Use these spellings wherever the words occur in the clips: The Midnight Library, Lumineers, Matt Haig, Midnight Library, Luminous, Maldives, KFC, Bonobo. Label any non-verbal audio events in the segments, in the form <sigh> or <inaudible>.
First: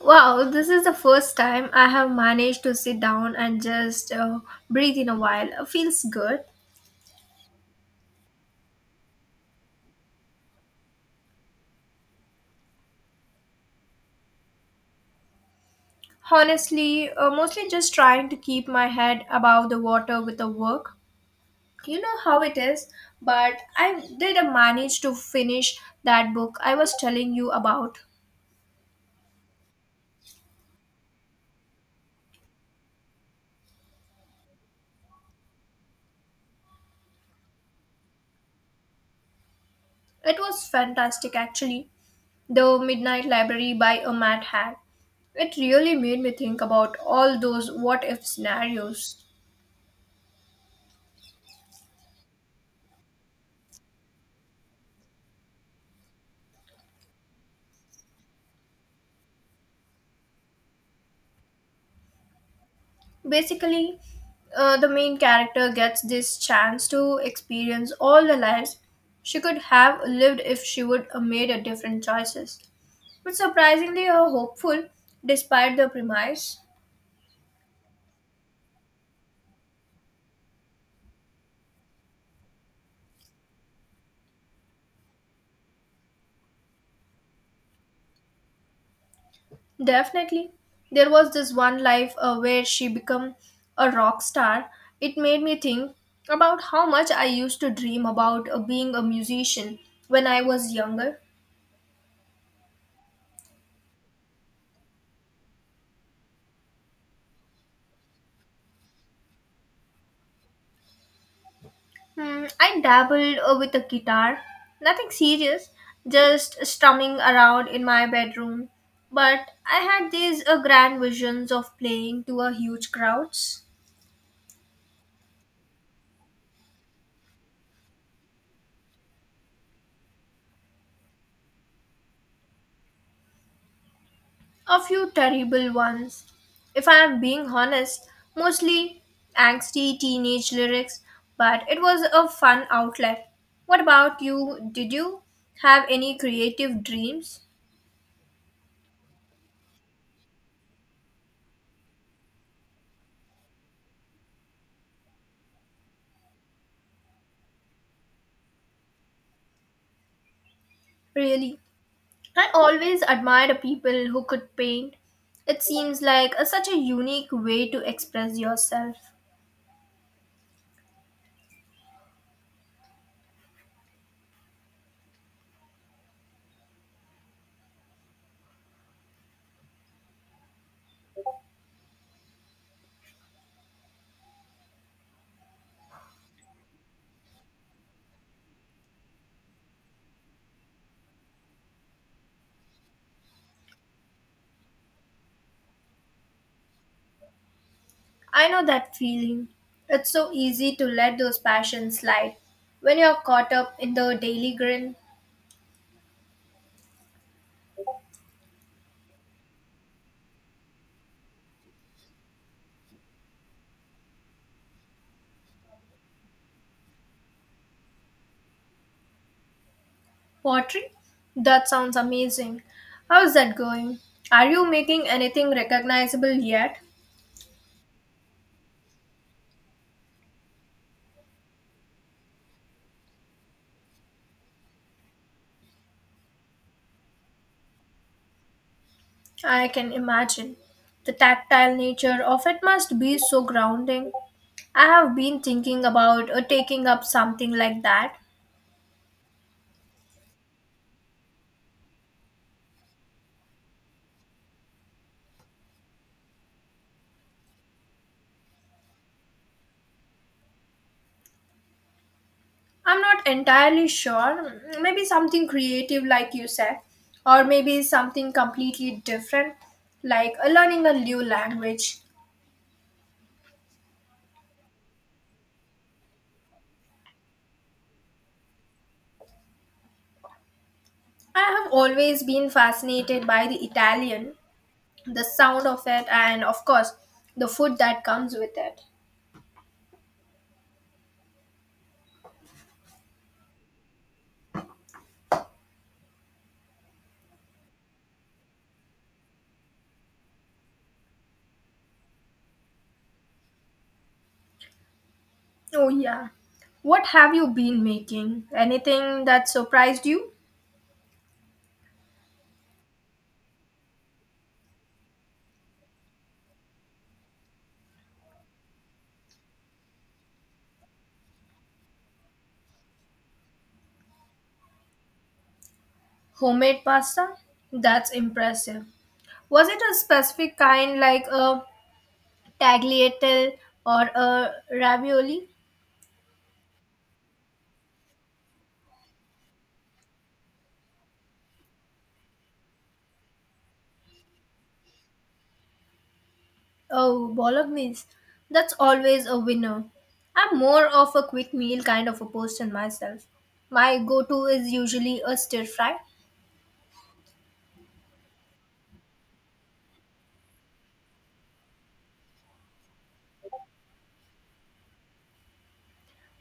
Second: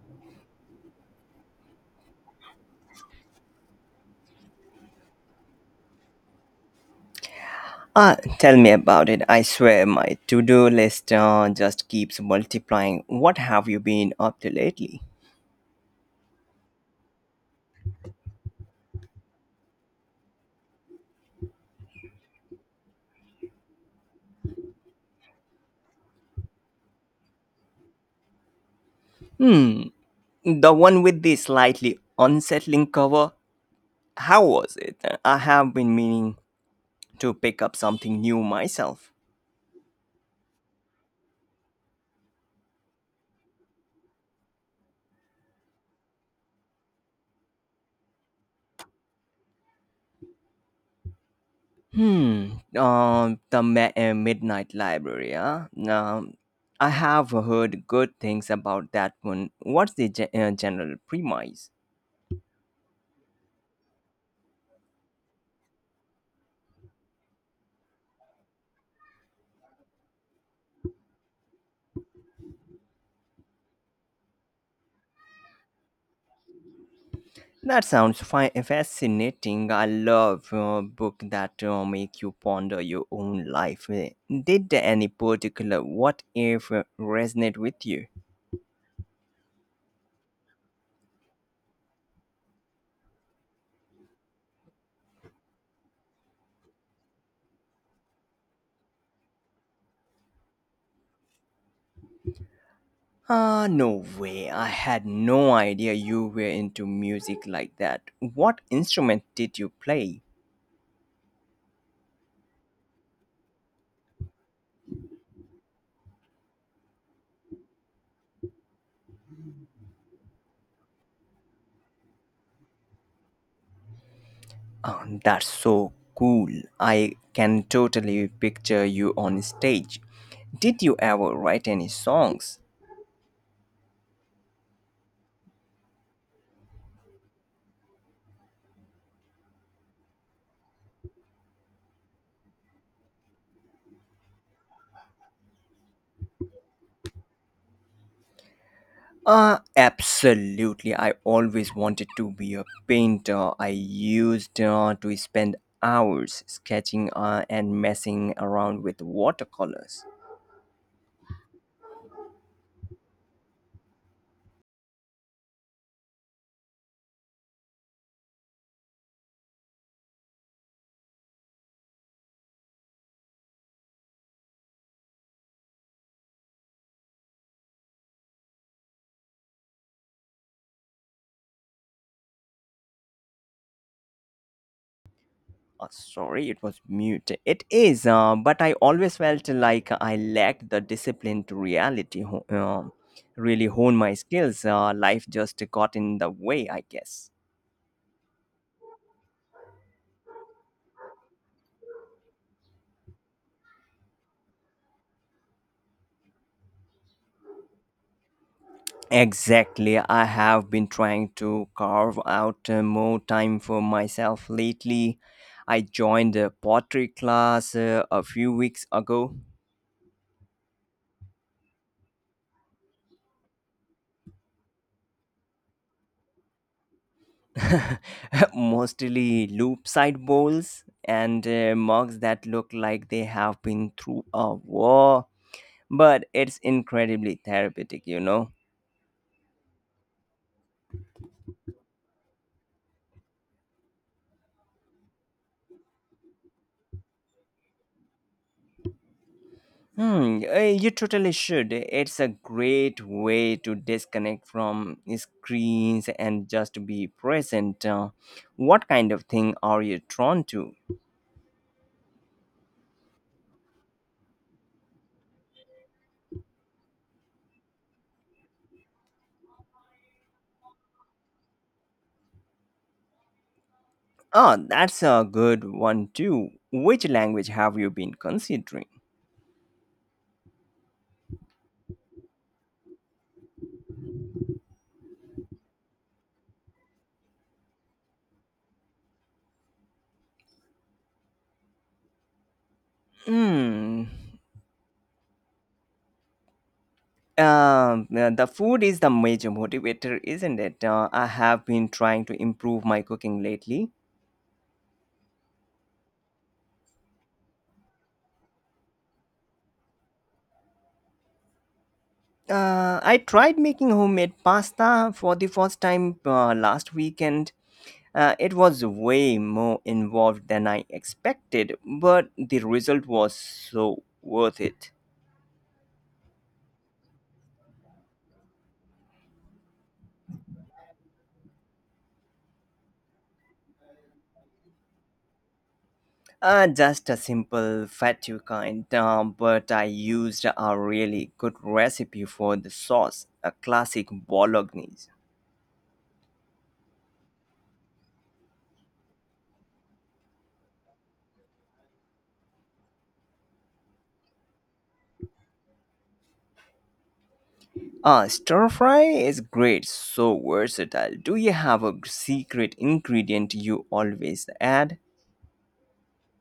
Wow, this is the first time I have managed to sit down and just breathe in a while. Feels good. Ah, tell me about it. I swear my to do list just keeps multiplying. What have you been up to lately? Honestly, mostly just trying to keep my head above the water with the work. You know how it is, but I did manage to finish that book I was telling you about. The one with the slightly unsettling cover? How was it? I have been meaning to pick up something new myself. It was fantastic actually. The Midnight Library by a Matt Haig. It really made me think about all those what if scenarios. The Midnight Library, huh? Um, I have heard good things about that one. What's the general premise? Basically the main character gets this chance to experience all the lives she could have lived if she would have made a different choices, but surprisingly are hopeful despite the premise. That sounds fascinating. I love book that make you ponder your own life. Did any particular what if resonate with you? Definitely, there was this one life where she became a rock star. It made me think about how much I used to dream about being a musician when I was younger. Ah, no way. I had no idea you were into music like that. What instrument did you play? Hmm, I dabbled with a guitar. Nothing serious, just strumming around in my bedroom. But I had these grand visions of playing to a huge crowds, That's so cool. I can totally picture you on stage. Did you ever write any songs? a few terrible ones. If I am being honest, mostly angsty teenage lyrics, but it was a fun outlet. What about you? Did you have any creative dreams? Absolutely. I always wanted to be a painter. I used to spend hours sketching and messing around with watercolors. Really? I always admired people who could paint. It seems like a, such a unique way to express yourself. Sorry, it was mute. It is, but I always felt like I lacked the discipline to reality, really hone my skills. Life just got in the way, I guess. I know that feeling. It's so easy to let those passions slide when you're caught up in the daily grind. Exactly. I have been trying to carve out more time for myself lately. I joined a pottery class a few weeks ago, Pottery? That sounds amazing. How's that going? Are you making anything recognizable yet? <laughs> mostly loop side bowls and mugs that look like they have been through a war. But it's incredibly therapeutic, you know. I can imagine. The tactile nature of it must be so grounding. I have been thinking about taking up something like that. You totally should. It's a great way to disconnect from screens and just be present. What kind of thing are you drawn to? I'm not entirely sure. Maybe something creative, like you said, or maybe something completely different, like learning a new language. Oh, that's a good one too. Which language have you been considering? I have always been fascinated by the Italian, the sound of it, and of course, the food that comes with it. Hmm. The food is the major motivator, isn't it? I have been trying to improve my cooking lately. Oh, yeah. What have you been making? Anything that surprised you? I tried making homemade pasta for the first time last weekend. It was way more involved than I expected, but the result was so worth it. Homemade pasta? That's impressive. Was it a specific kind, like a tagliatelle or a ravioli. Just a simple fatu kind, but I used a really good recipe for the sauce, a classic bolognese. Oh, bolognese. That's always a winner. I'm more of a quick meal kind of a person myself. My go-to is usually a stir fry. Stir fry is great, so versatile. Do you have a secret ingredient you always add?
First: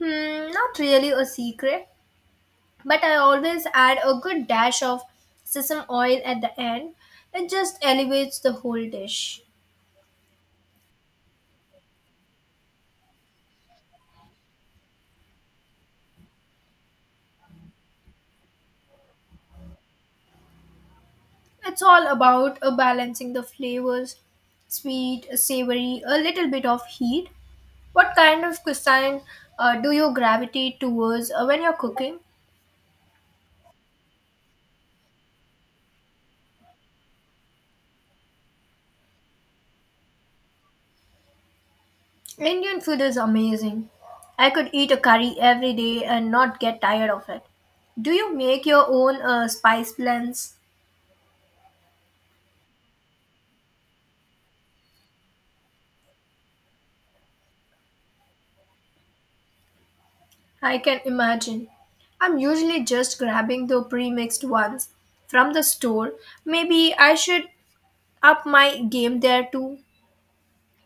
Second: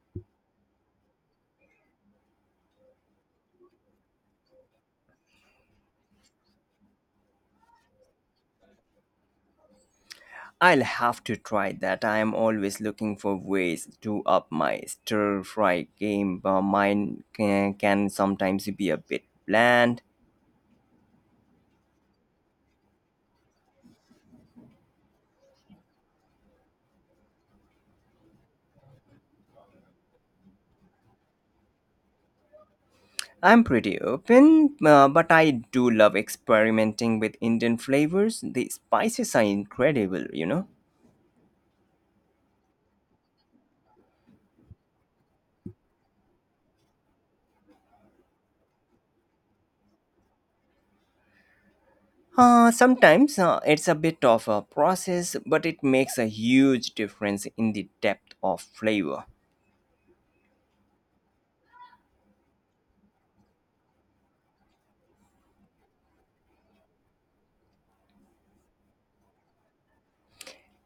Hmm, not really a secret, but I always add a good dash of sesame oil at the end. It just elevates the whole dish. I'll have to try that. I am always looking for ways to up my stir fry game. Mine can sometimes be a bit bland. It's all about balancing the flavors, sweet, savory, a little bit of heat. What kind of cuisine do you gravitate towards when you're cooking? I'm pretty open, but I do love experimenting with Indian flavors. The spices are incredible, you know. Indian food is amazing. I could eat a curry every day and not get tired of it. Do you make your own spice blends? Sometimes it's a bit of a process, but it makes a huge difference in the depth of flavor. I can imagine. I'm usually just grabbing the pre-mixed ones from the store. Maybe I should up my game there too.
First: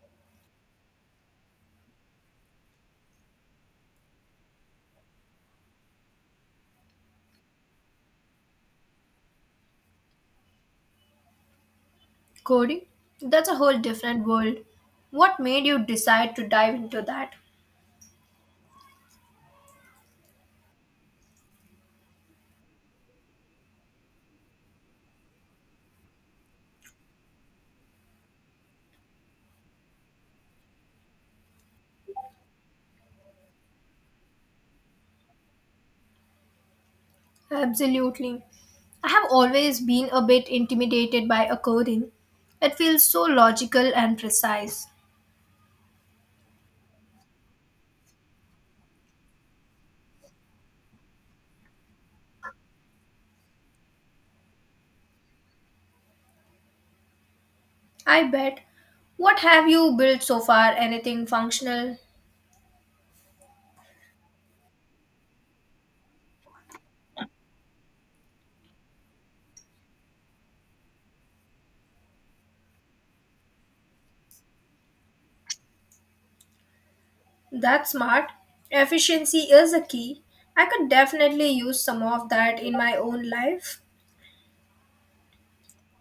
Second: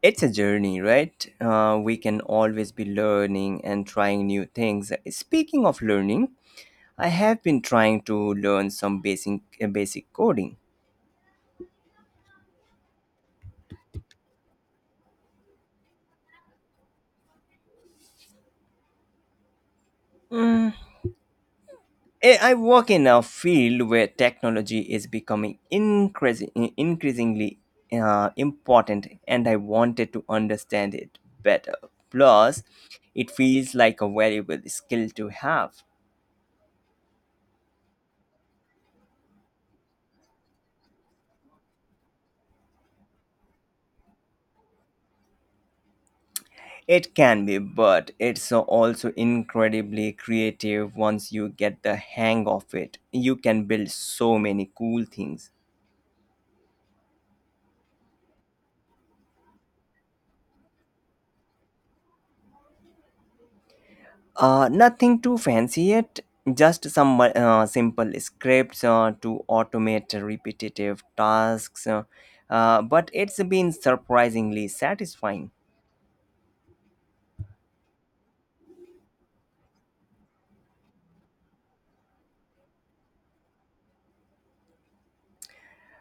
It's a journey, right? We can always be learning and trying new things. Speaking of learning, I have been trying to learn some basic coding. Coding? That's a whole different world. What made you decide to dive into that? Eh, I work in a field where technology is increasingly important, and I wanted to understand it better. Plus, it feels like a valuable skill to have. Absolutely. I have always been a bit intimidated by a coding. It feels so logical and precise. It can be, but it's also incredibly creative once you get the hang of it. You can build so many cool things. I bet. What have you built so far? Anything functional? Nothing too fancy yet, just some simple scripts to automate repetitive tasks. But it's been surprisingly satisfying. That's smart. Efficiency is a key. I could definitely use some of that in my own life.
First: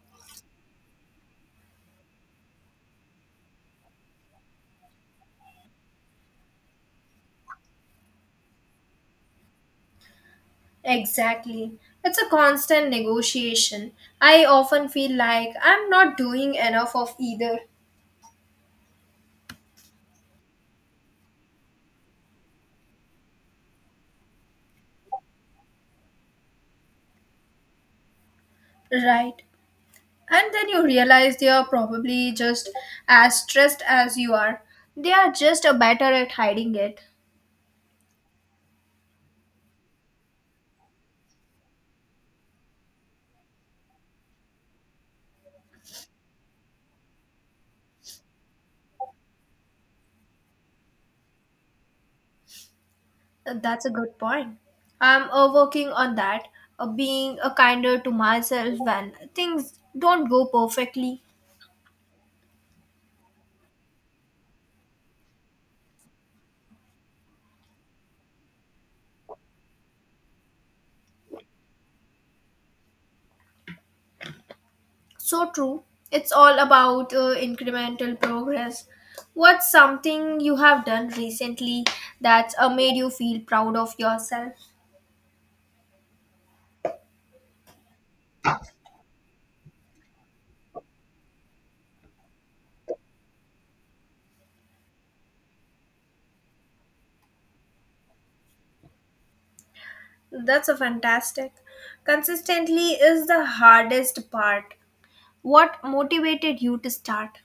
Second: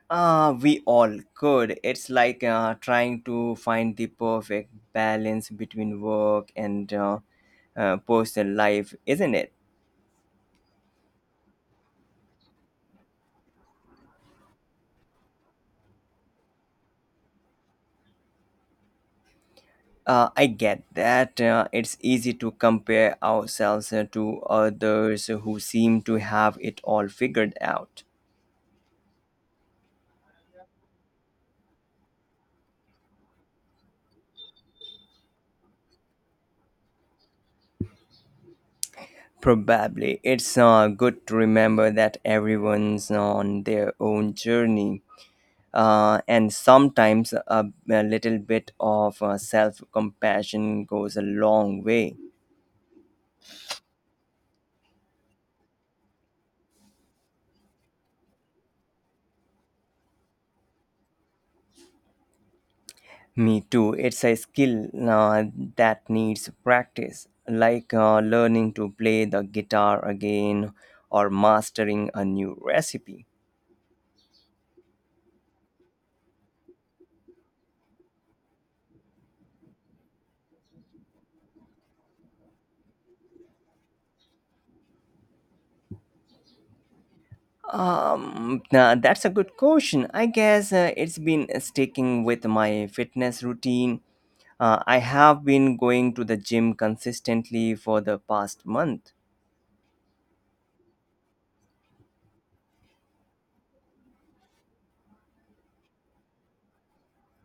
We all could. It's like trying to find the perfect balance between work and personal life, isn't it? Exactly. It's a constant negotiation. I often feel like I'm not doing enough of either. I get that. It's easy to compare ourselves to others who seem to have it all figured out. Right. And then you realize they are probably just as stressed as you are. They are just a better at hiding it. Probably. It's good to remember that everyone's on their own journey. And sometimes a little bit of self compassion goes a long way. That's a good point. I'm working on that, being a kinder to myself when things don't go perfectly. Me too. It's a skill that needs practice, like learning to play the guitar again or mastering a new recipe. So true. It's all about incremental progress. What's something you have done recently that's made you feel proud of yourself? Now that's a good question. I guess it's been sticking with my fitness routine. I have been going to the gym consistently for the past month. That's a fantastic. Consistently is the hardest part. What motivated you to start?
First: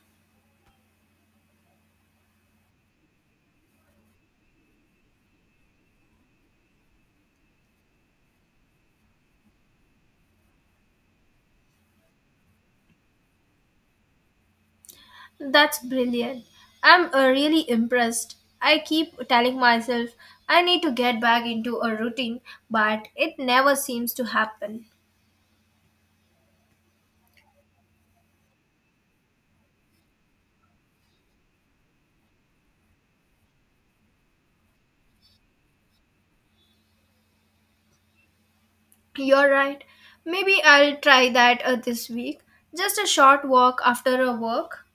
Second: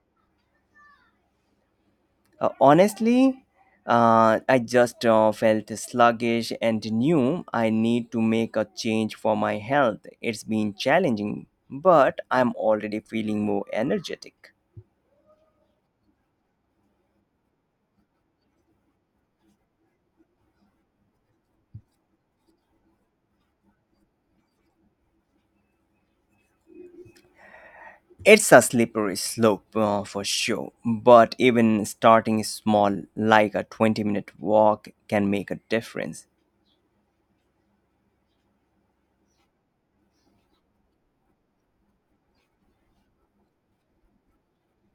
Honestly, I just felt sluggish and knew I need to make a change for my health. It's been challenging, but I'm already feeling more energetic. That's brilliant. I'm really impressed. I keep telling myself I need to get back into a routine, but it never seems to happen. It's a slippery slope for sure, but even starting small, like a 20-minute walk, can make a difference. You're right. Maybe I'll try that this week. Just a short walk after a work.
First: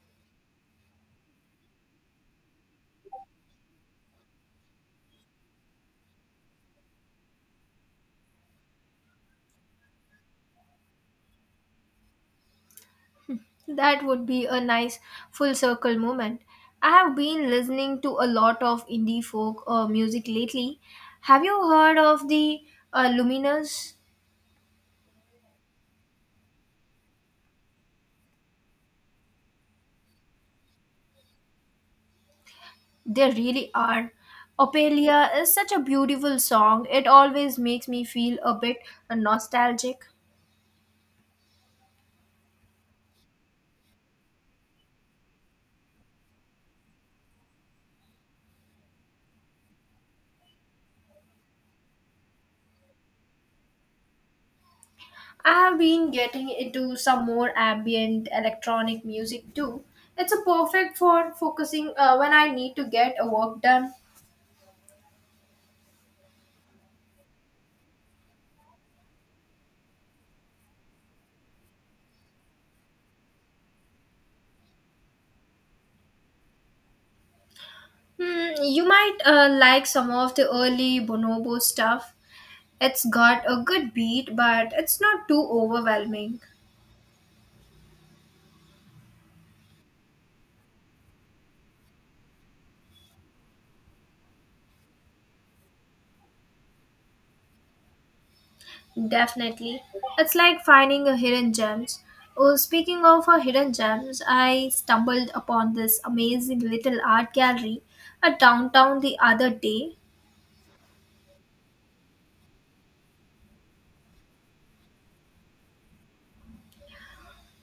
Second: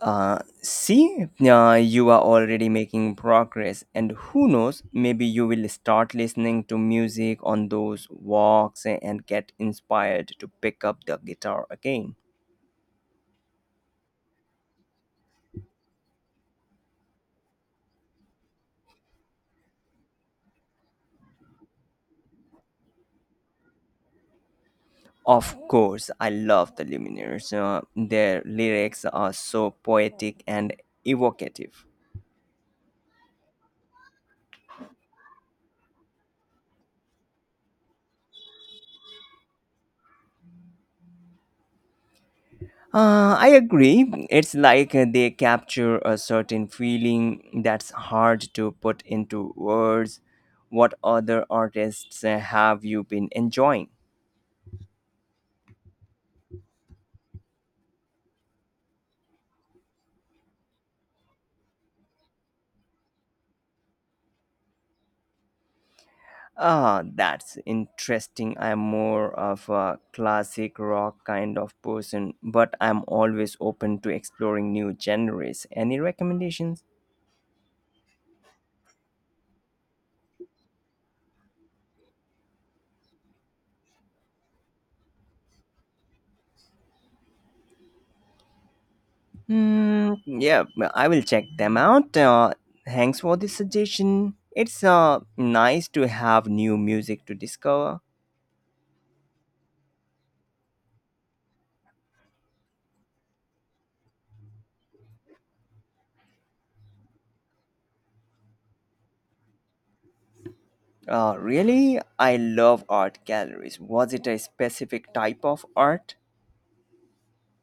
See, you are already making progress, and who knows, maybe you will start listening to music on those walks and get inspired to pick up the guitar again. That would be a nice full circle moment. I have been listening to a lot of indie folk music lately. Have you heard of the Luminous? Of course, I love the Lumineers. Their lyrics are so poetic and evocative. They really are. Ophelia is such a beautiful song. It always makes me feel a bit nostalgic. I agree. It's like they capture a certain feeling that's hard to put into words. What other artists have you been enjoying? I have been getting into some more ambient electronic music too. It's a perfect for focusing when I need to get a work done. Ah, that's interesting. I'm more of a classic rock kind of person, but I'm always open to exploring new genres. Any recommendations? Hmm, you might like some of the early Bonobo stuff. It's got a good beat, but it's not too overwhelming. Mm, yeah, well, I will check them out. Thanks for the suggestion. It's nice to have new music to discover. Definitely. It's like finding a hidden gems. Oh, speaking of a hidden gems, I stumbled upon this amazing little art gallery at downtown the other day. Really, I love art galleries. Was it a specific type of art?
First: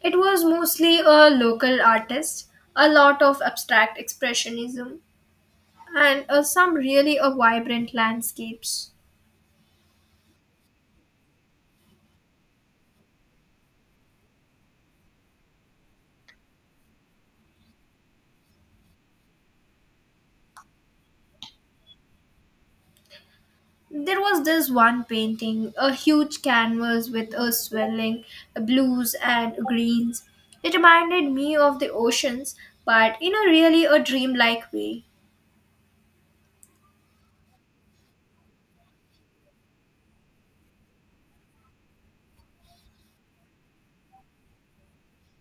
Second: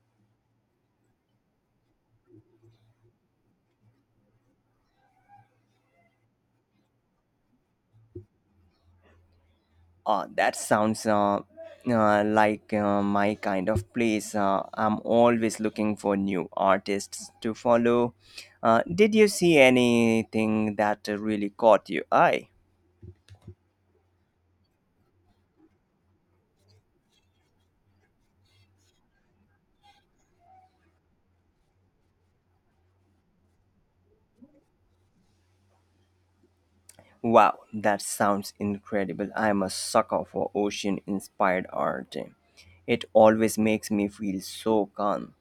It was mostly a local artist, a lot of abstract expressionism, and some really vibrant landscapes. That sounds like my kind of place. I'm always looking for new artists to follow. Did you see anything that really caught your eye? There was this one painting, a huge canvas with a swelling blues and greens. It reminded me of the oceans, but in a really a dreamlike way. Wow, that sounds incredible. I'm a sucker for ocean inspired art. It always makes me feel so calm.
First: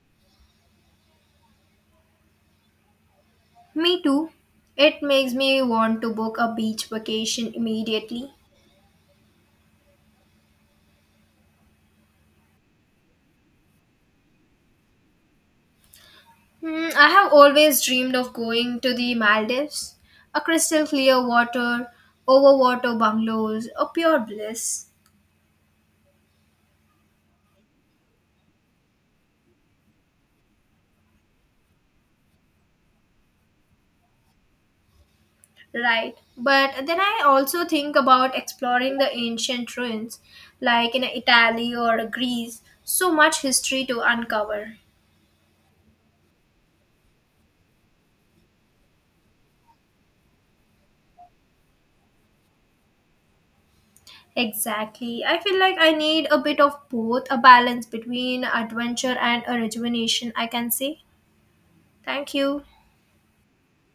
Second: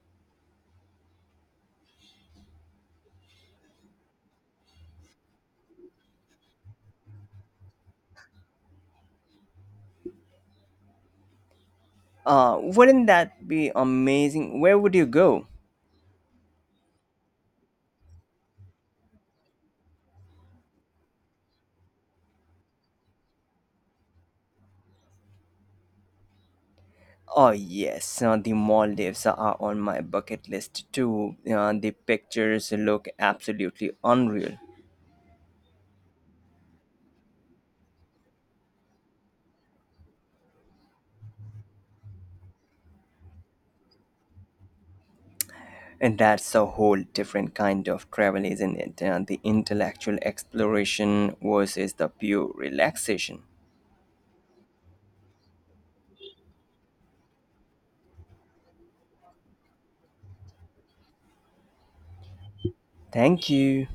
Me too. It makes me want to book a beach vacation immediately. Wouldn't that be amazing? Where would you go? Hmm, I have always dreamed of going to the Maldives, a crystal clear water, overwater bungalows, a pure bliss. Oh, yes, the Maldives are on my bucket list too. The pictures look absolutely unreal. Right. But then I also think about exploring the ancient ruins, like in Italy or Greece. So much history to uncover. And that's a whole different kind of travel, isn't it? The intellectual exploration versus the pure relaxation. Exactly. I feel like I need a bit of both, a balance between adventure and a rejuvenation, I can say. Thank you. Thank you.